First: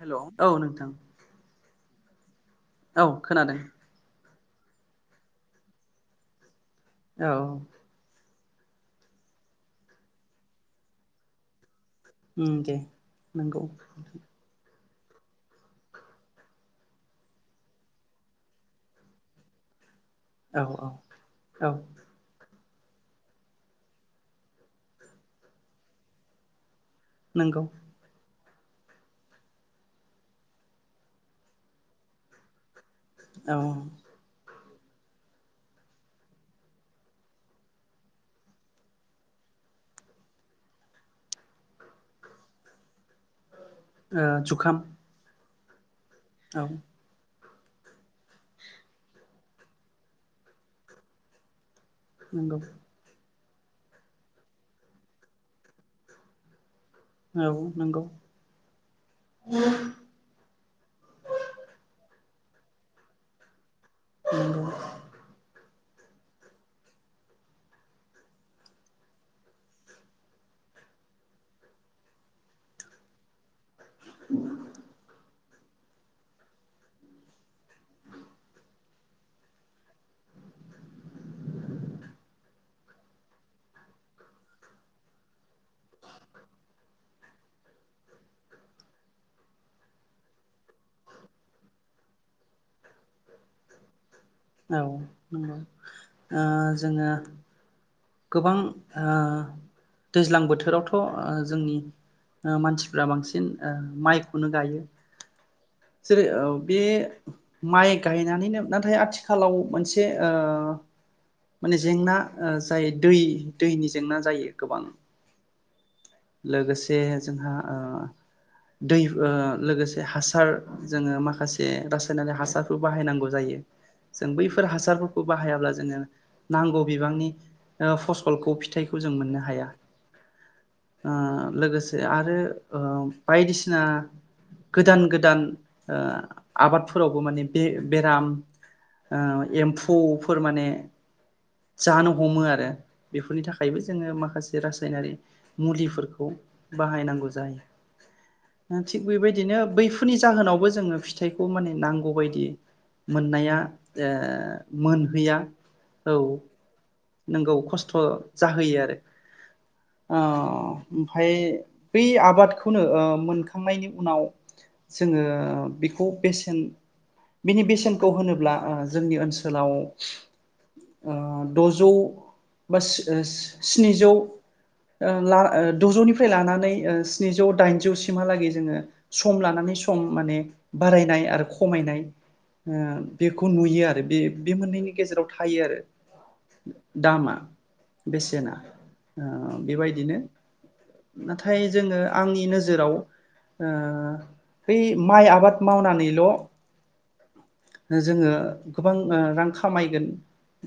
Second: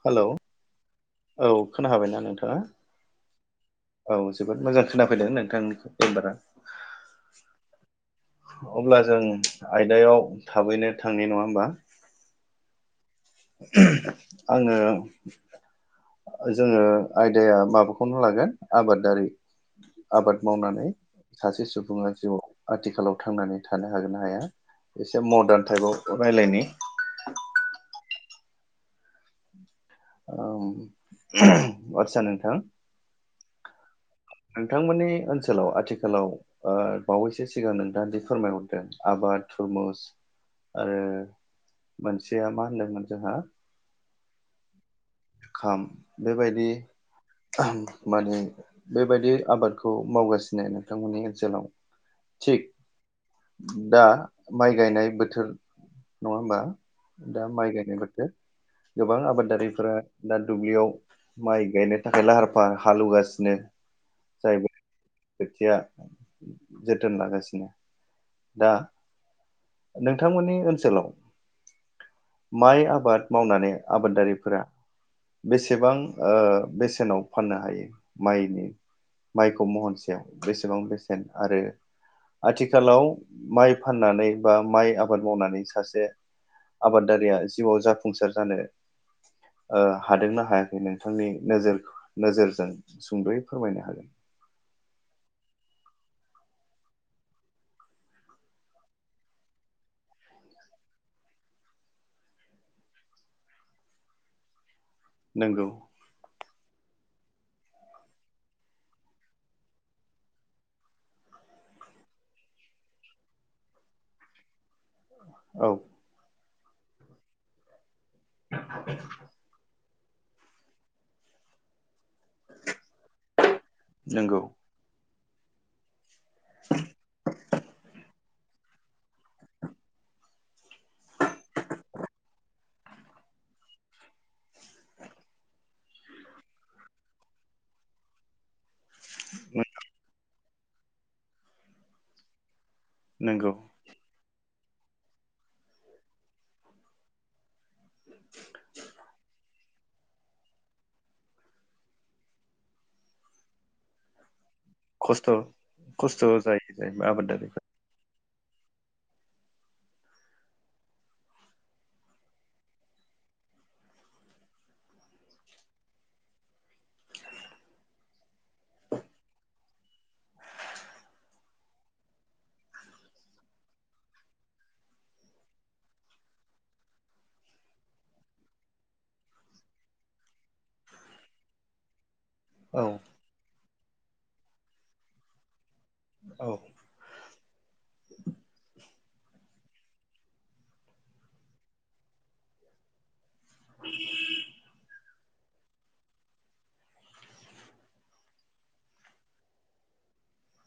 Hello hello औ नोंथां खोना हाबायना औ खोनादों जोबोद मोजां खोनाफैदों नोंथांनिखौ मेमबारा औ अब्ला जों आयदायाव थाबैनो थांनि नङा होमबा उम दे नंगौ आङो जोङो आयदाया माबाखौनो लागोन आबादारि आबाद औ मावनानै औ सासे औ सुबुङा जिउआव आथिखालाव थांनानै थानो हागोन ना हाया एसे मदार्न टाइपआव रायलायनि नंगौ ओ ओम आदसा नोंथां औ नोंथांमोननि ओनसोलाव आथिखालाव ओ बावैसो सिगां नोंथाङा दि फोरमायहरदों आबाद थुरमुस आरो मोनसेया मा होनदोंमोन जोंहा ओ जुखाम खाम औ बेबायदि माने बेबायदि आबादखौ मावगासिनो नोंथांमोननि ओनसोलाव नंगौ थिग दा माइ गायनाय बोथोर नङा होमबा दा औ माइ गायनाय नंगौ बोथोर गोबां आबादारिफोरा दुब्लियाव माइ गायनो थाखाय लाहार फाहार हालेवगासिनो जाय नंगौ खोथिया जोथोन लागासिनो दा नोंथांमोननि ओनसोलाव माइ आबाद मावनानै आबादारिफोरा बेसेबां ओ बेसेनाव फाननो हायो माइनि माइखौ महनसेयाव बेसेबां बेसेन आरो आथिखालाव माइ फाननानै बा माइ आबाद मावनानै सासे आबादारिया जिउआव जाफुंसार जानो ओ हादोंना हायाखै नोंथांनि नोजोर नोजोरजों सुंद'यै फोरमायनो हागोन औ नंगौ ओ जोङो गोबांओ दैज्लां बोथोरावथ' ओ जोंनि मानसिफ्रा बांसिन ओ माइखौनो गायो नंगौ जेरै औ बे माइ गायनानैनो नाथाय आथिखालाव मोनसे ओ माने जेंना जाय दै दैनि जेंना जायो गोबां औ लोगोसे जोंहा ओ दै ओ लोगोसे हासार जोङो माखासे होनानै हासारबो बाहायनांगौ जायो जों नंगौ बैफोर हासारखौ खौ बाहायाब्ला जोङो नांगौ बिबांनि ओ फस सलखौ फिथाइखौ जों मोननो हाया ओ लोगोसे आरो ओ बायदिसिना गोदान गोदान ओ आबादफोरावबो माने बे बेराम ओ एम्फौफोर माने जानो हमो आरो बेफोरनि नंगौ थाखायबो जोङो माखासे जे रासायनारि मुलिफोरखौ बाहायनांगौ जायो थिग बेबायदिनो बैफोरनि जाहोनावबो जोङो फिथाइखौ माने नांगौबायदि मोननाया जे खस्थ' मोनहैया औ खस्थ' जायो जाहैबाय नोंगौ आबादारिफ्रा खस्थ' जाहोयो आरो ओ ओमफाय बै आबादखौनो ओ मोनखांनायनि उनाव जोङो बेखौ बेसेन बिनि बेसेनखौ होनोब्ला ओ जोंनि ओनसोलाव ओ द'जौ बा स्नि स्निजौ ओ ला द'जौनिफ्राय लानानै ओ स्निजौ दाइनजौसिमहालागै जोङो सम लानानै सम माने बारायनाय आरो खमायनाय ओ औ बेख खौ नुयो आरो बे बे मोननैनि गेजेराव थायो आरो औ दामा बेसेना औ बेबायदिनो नाथाय जोङो आंनि नोजोराव ओ बै माइ आबाद मावनानैल' जोङो गोबां ओ रां खामायगोन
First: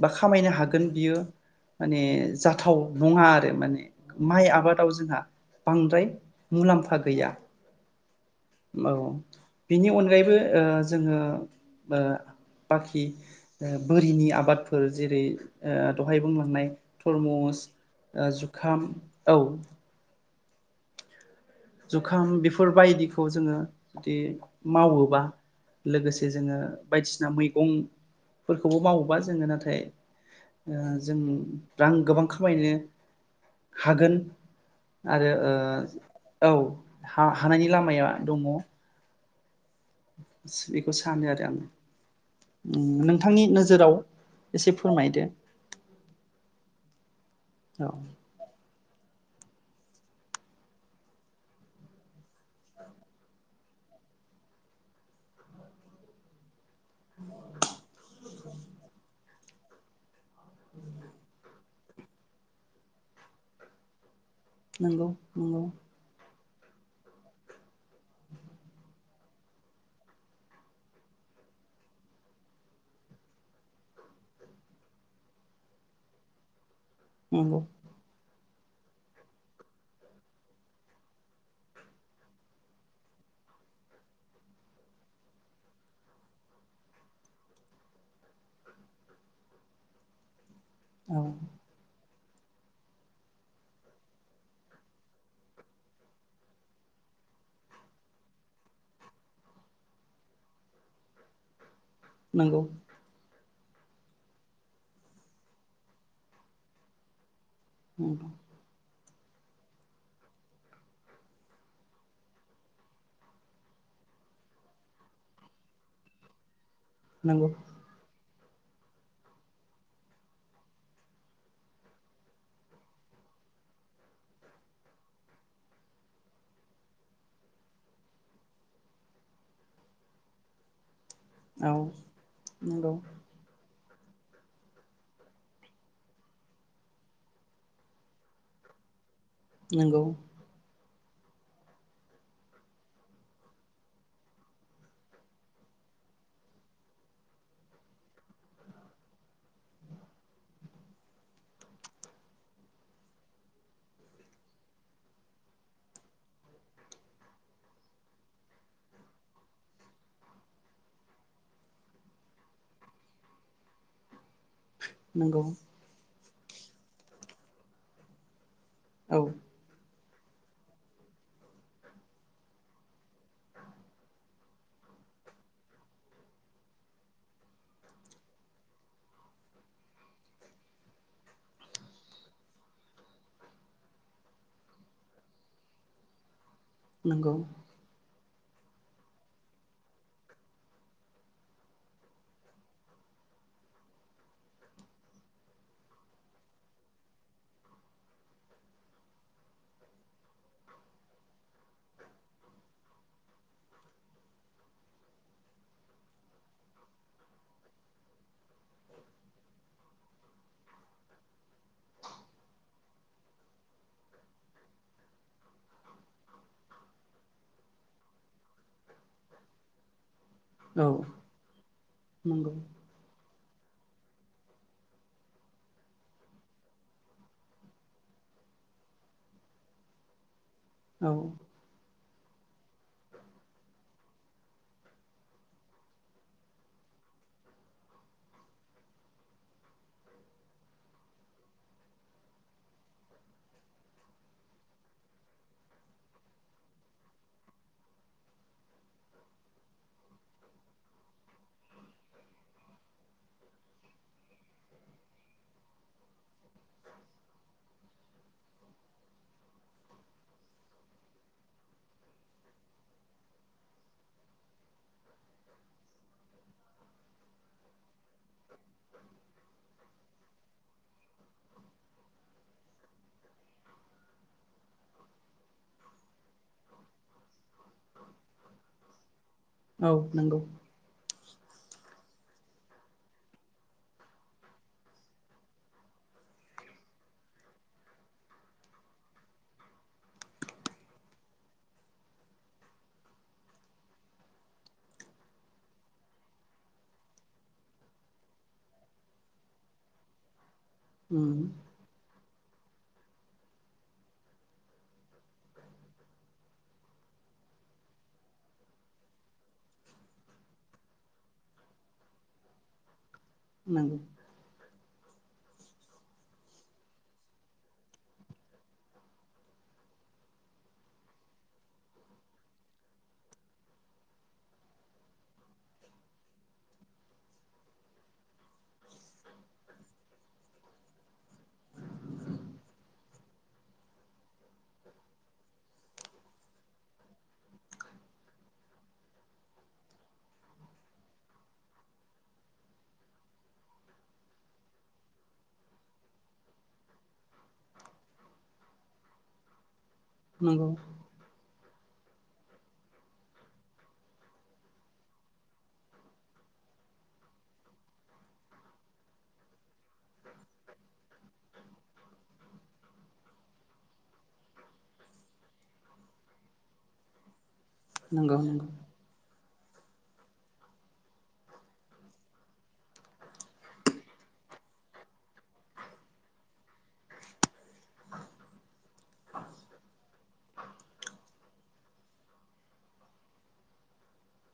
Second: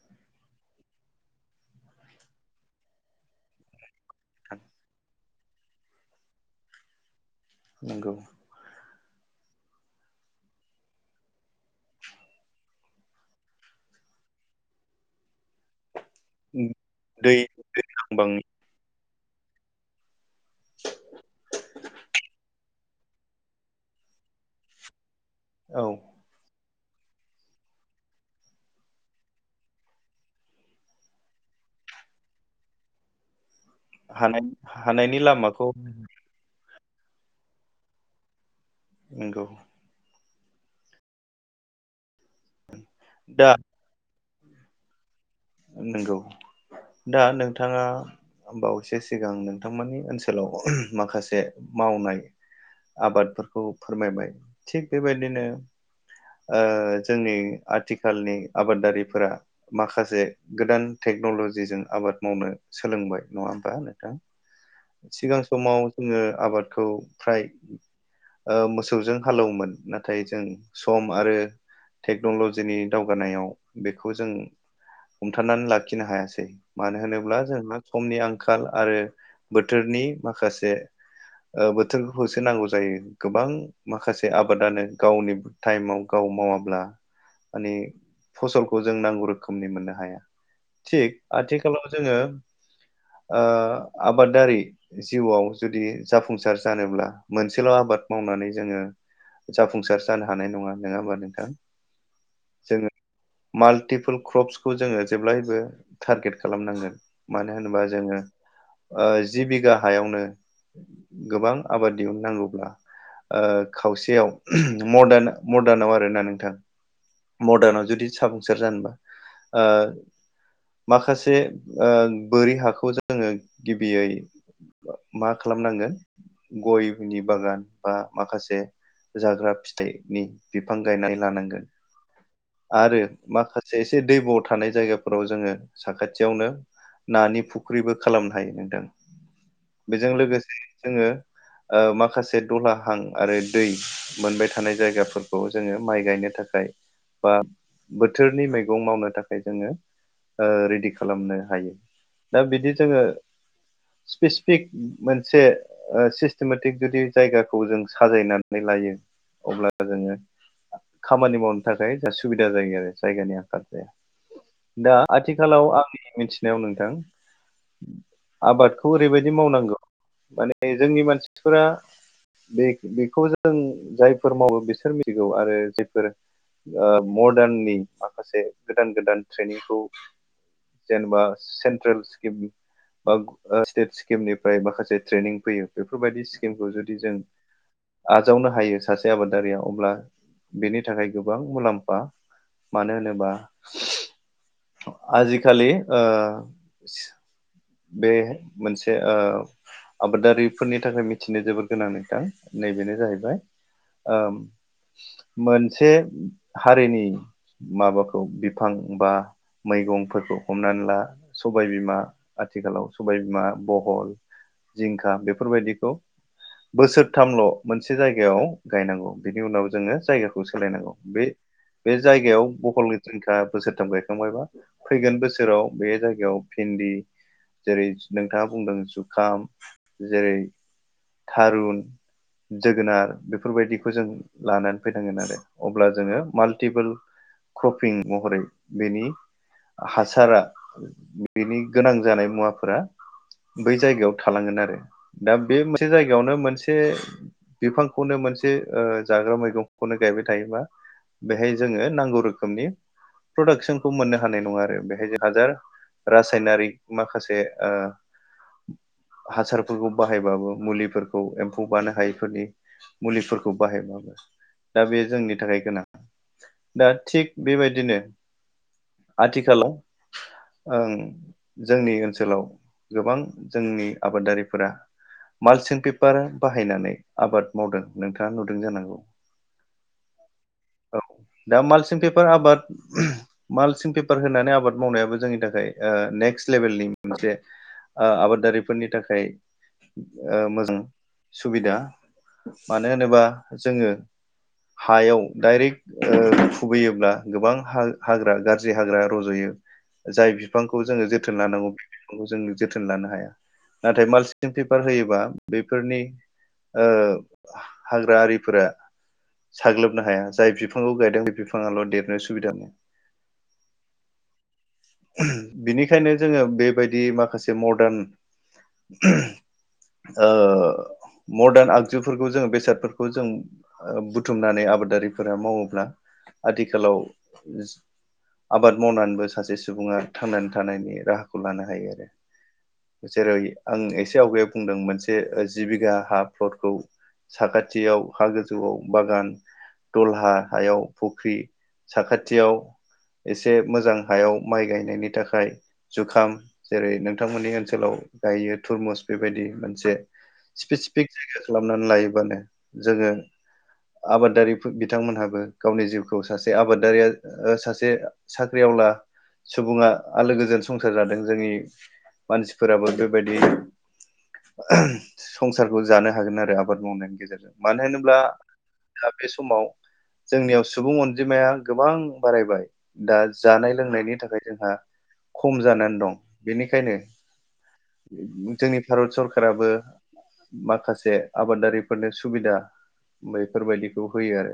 बा खामायनो हागोन बियो माने जाथाव नङा आरो माने माइ आबादाव जोंहा बांद्राय मुलाम्फा गैया नंगौ औ बिनि अनगायैबो ओ जोङो ओ बाखि ओ बोरिनि आबादफोर जेरै ओ दहाय बुंलांनाय दै थरमस दै नांबांनि ओ औ [unintelligible] बेखौ जोङो जुदि मावोबा औ लोगोसे जोङो बायदिसिना मैगंफोरखौबो मावोबा जोङो नाथाय ओ जों रां गोबां खामायनो हागोन हानाय हानायनि आरो लामाखौ ओ औ हा हानायनि लामाया दङ नोंगौ बेखौ सानो आरो आङो उम नोंथांनि नोजोराव एसे फोरमायदो नोंगौ दा नोंथाङा औ बावैसो से सिगां नोंथांमोननि ओनसोलाव माखासे मावनाय आबादफोरखौ फोरमायबाय थिग बेबायदिनो ओ जोंनि आथिखालनि आबादारिफोरा माखासे गोदान टेक्न'ल'जिजों आबाद मावनो सोलोंबाय नङा होमबा नोंथां नंगौ सिगां नंगौ समाव जोङो आबाद खौ फ्राय ओ मोसौजों हालौवोमोन नाथाय जों सम आरो टेक्न'लजिनि दावगानायाव बेखौ जों हमथानानै लाखिनो हायासै मानो होनोब्ला नंगौ जोंना समनि आं खाल आरो बोथोरनि माखासे ओ बोथोरखौसो नांगौ जायो गोबां माखासे आबादानो गावनि टाइमाव गाव मावाब्ला मानि फसलखौ जों नांगौ रोखोमनि मोननो हाया थिग औ आथिखालाव जोङो ओ आबादारि जिउआव जुदि जाफुंसार जानोब्ला मोनसेल' आबाद मावनानै जोङो जाफुंसार जानो हानाय नङा नोङा होनबा नोंथां नोंगौ जोङो माल्टिपोल क्रप्सखौ जोङो जेब्लायबो टारगेट खालामनांगोन मानो होनोबा जोङो ओ जि बिगा हायावनो गोबां आबाद दिहुननांगौब्ला ओ खावसेयाव मडान मदानाव आरोना नोंथां नंगौ नंगौ मदाना जुदि साब सोर जानोबा ओ माखासे ओ बोरि हाखौ जोङो गिबियै मा खालाम नांगोन गयनि बागान बा माखासे जाग्रा फिथाइनि फिफां गायनानै लानांगोन औ नंगौ आरो माखा से एसे दैब' थानाय जायगाफोराव जोङो साखाथियावनो नानि फुख्रिबो खालामनो हायो नोंथां नंगौ बेजों लोगोसे जोङो माखासे दलाहां आरो दै मोनबाय थानाय जायगाफोरखौ जोङो माइ गायनो थाखाय बा बोथोरनि मैगं मावनो थाखाय जोङो ओ रेडि खालामनो हायो दा बिदि जोङो स्पेसिफिक मोनसे सिस्टेमेटिक जुदि जायगाखौ जों साजायनानै लायो अब्ला जोङो खामानि माव नो थाखाय जा सुबिदा जायो आरो जायगानि आंखाल जाया दा नंगौ आथिखालाव आंनि मिनथि नायाव नोंथां आबादखौ औ ओरैबायदि मावनांगौ माने जोंनि मानसिफोरा बे बेखौ जों जायफोर मावो बिसोर मिथिगौ आरो जायफोर ओ मदार्ननि माखासे गोदान गोदान ट्रेनिंखौ जेनेबा सेन्ट्रेल स्किम बा स्टेट स्किमनिफ्राय माखासे ट्रेनिं फैयो बेफोरबायदि किम खौ जुदि जों नंगौ आजावनो हायो सासे आबादारिया अब्ला बेनि थाखाय गोबां मुलाम्फा मानो होनोबा आजिखालि ओ बे मोनसे ओ आबादारिफोरनि थाखाय मिथिनो जोबोद गोनां नोंथां नैबेनो जाहैबाय मोनसे हारिनि माबाखौ बिफां बा मैगंफोरखौ हमनानै ला सबायबिमा आथिखालाव सबायबिमा बहल जिंखा बेफोरबायदिखौ बोसोरथामल' मोनसे जायगायाव गायनांगौ बिनि उनाव जोङो जायगाखौ खौ औ सोलायनांगौ बे बे जायगायाव नंगौ बहल जिंखा बोसोरथाम गायखांबायबा फैगोन बोसोराव बे जायगायाव भिन्दि जेरै नोंथाङा बुंदों जुखाम जेरै औ थारुन जोगोनार बेफोरबायदिखौ जों लानानै फैनांगोन आरो अब्ला जोङो माल्टिपोल क्रपिं महरै बेनि हासारा बेनि गोनां जानाय मुवाफोरा बै जायगायाव थालांगोन आरो दा बे मोनसे जायगायावनो मोनसे बिफांखौनो मोनसे ओ मोनसे जाग्रा मैगंखौनो गायबाय थायोबा बेहाय जोङो नांगौ रोखोमनि प्रदाक्सनखौ मोननो हानाय नङा आरो बेहाय जों हाजार रासायनारिक माखासे ओ हासारफोरखौ बाहायबाबो मुलिफोरखौ एम्फौ बानो हायैफोरनि मुलिफोरखौ बाहायबाबो दा बे जोंनि थाखाय गोनां दा थिग बेबायदिनो आथिखालाव ओं जोंनि ओनसोलाव गोबां जोंनि आबादारिफोरा मालसिं पेपार बाहायनानै आबाद मावदों नोंथाङा नुदों जानांगौ औ नंगौ औ दा मालसिं पेपार आबाद मालसिं पेपार होनानै आबाद मावनायाबो जोंनि थाखाय ओ नेक्स्ट लेभेलनि मोनसे ओ आबादारिफोरनि थाखाय ओ मोजां सुबिदा मानो होनोबा जोङो हायाव डाइरेक्ट ओ खुबैयोब्ला गोबां हा-हाग्रा गाज्रि हाग्रा रज'यो जाय बिफांखौ जों जोथोन उम लानांगौ बे फिफांखौ जोंनो जोथोन लानो हाया नाथाय मालसिं पेपार होयोबा बेफोरनि ओ हाग्रा आरिफोरा साग्लोबनो हाया जाय बिफांखौ गायदों बे बिफाङाल' देरनो सुबिदा मोनो नंगौ [unintelligible] बिनि बेखायनो जोङो बेबायदि माखासे मडार्न ओ मदार्न आगजुफोरखौ जोङो बेसादफोरखौ जों बुथुमनानै आबादारिफोरा मावोब्ला आथिखालाव आबाद मावनानैबो सासे सुबुङा थांनानै था थानायनि राहाखौ लानो हायो आरो जेरै आं एसे आवगायाव बुंदों मोनसे जि बिघा हा फ्लदखौ साखाथियाव हा गोजौआव बागान दलहा हायाव फुख्रि साखाथियाव एसे मोजां हायाव माइ गायनायनि थाखाय जुखाम जेरै नोंथांमोननि ओनसोलाव गायो तुरमुस बेबायदि मोनसे नंगौ स्पेसिफिक जायगा खालामनानै लायो बानो जोङो आबादारिफोर बिथांमोनहाबो गावनि जिउखौ सासे आबादारिया ओ सासे साख्रिआवला सुबुङा आलो गोजोन संसार जादों जोंनि मानसिफोराबो बेबायदि संसारखौ जानो हागोन आरो आबाद मावनायनि गेजेरजों मानो होनोब्ला नंगौ नंगौ दा बे समाव जोंनियाव सुबुं अनजिमाया गोबां बारायबाय दा जानाय लोंनायनि थाखाय जोंहा खम जानानै दं बेनिखायनो जोंनि भारत सरकाराबो माखासे आबादारिफोरनो सुबिदा बेफोरबायदिखौ होयो आरो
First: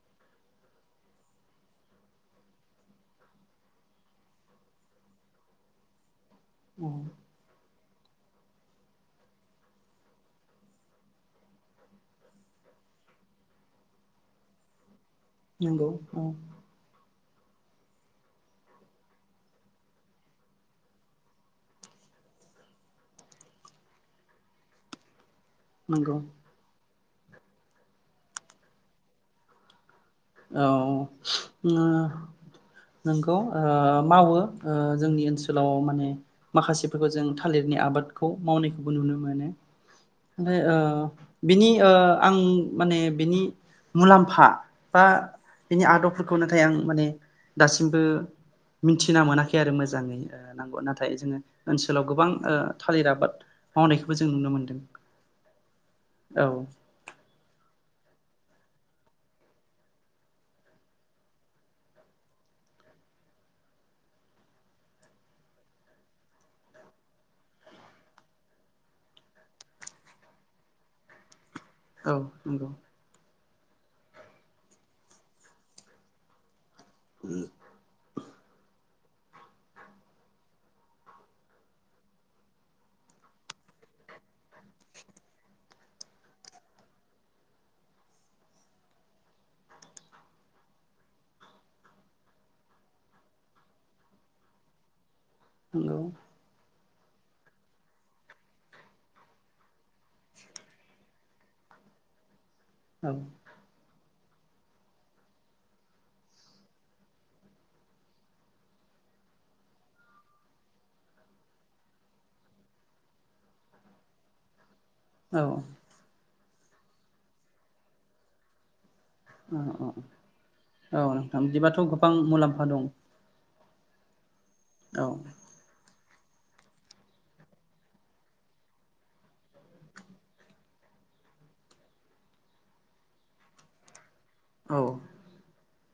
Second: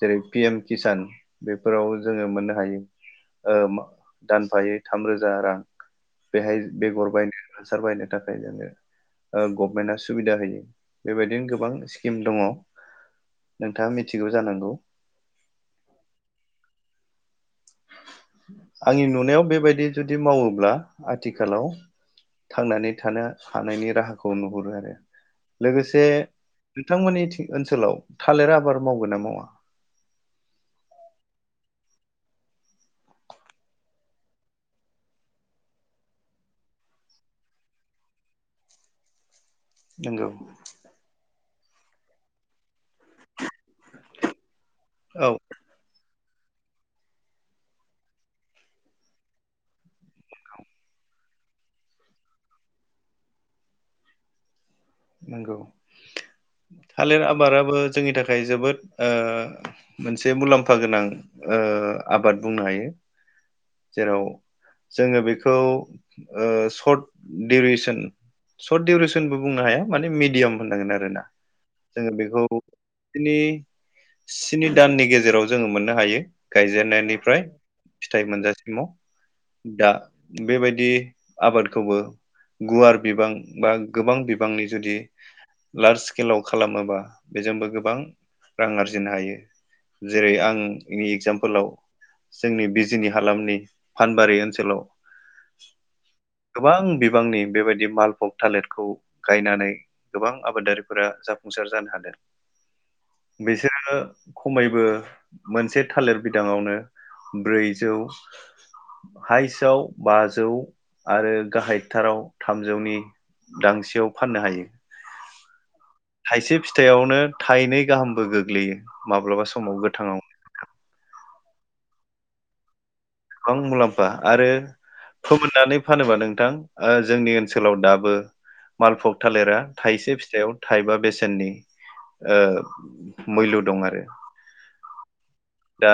जेरै पि एम किसान बेफोराव जोङो मोननो हायो ओ दानफायै थामरोजा रां बेहाय औ बेगर बायनो हासार बायनो थाखाय जोङो ओ गभनमेन्टआ सुबिदा होयो बेबायदिनो गोबां स्किम दङ नोंथाङा मिथिगौ जानांगौ नोंगौ औ आंनि नुनायाव बेबायदि जुदि मावोब्ला आथिखालाव थांनानै थानो हानायनि राहाखौ नुहुरो आरो लोगोसे नंगौ बिथांमोननि ओनसोलाव थालिर आबाद मावगोन ना मावा? औ ओ नोंगौ ओ मावो ओ जोंनि ओनसोलाव माने माखासेफोरखौ जों थालिरनि आबादखौ मावनायखौबो नुनो मोनो नंगौ ओमफाय अ बिनि ओ आं माने बिनि मुलामफा बा औ बिनि आद बफोरखौ नाथाय आं माने दासिमबो मिथिना मोनाखै आरो मोजाङै ओ नंगौ नाथाय जोङो ओनसोलाव गोबां ओ थालिर आबाद मावनायखौबो जों नुनो मोनदों नंगौ औ थालिर आबादाबो जोंनि थाखाय जोबोद ओ मोनसे मुलामफा गोनां ओ आबाद बुंनो हायो जेराव जोङो बेखौ ओ सर्ट डउरेसन सर्ट डउरेसनबो बुंनो हाया माने मिडियाम होननांगोन आरोना जोङो औ बेखौ नंगौ बिनि स्नि दाननि गेजेराव जोङो मोननो हायो गायजेननायनिफ्राय फिथाइ मोनजासिमाव दा बेबायदि आबादखौबो गुवार बिबां बा गोबां बिबांनि जुदि लार्ज स्केलाव खालामोबा बेजोंबो गोबां रां आरजिनो हायो जेरै आंनि एगजामपोलाव जोंनि बिजिनि हालामनि फानबारि ओनसोलाव नंगौ गोबां बिबांनि बेबायदि मालफक थालिरखौ गायनानै गोबां आबादारिफोरा जाफुंसार जानो हादों औ बेैसोर खमैबो मोनसे थालिर बिदाङावनो ब्रैजौ हाइस्टआव बाजौ आरो गाहायथाराव थामजौनि दांसेयाव फाननो हायो औ थाइसे फिथाइयावनो थाइनै गाहामबो गोग्लैयो माब्लाबा समाव गोथाङाव थां बिदिबाथ' गोबां मुलामफा दं गोबां मुलामफा आरो औ फोमोननानै फानोबा नों थां ओ जोंनि ओनसोलाव दाबो मालफग थालिरा थाइसे फिथाइयाव थाइबा बेसेननि ओ मुइल' दं आरो औ दा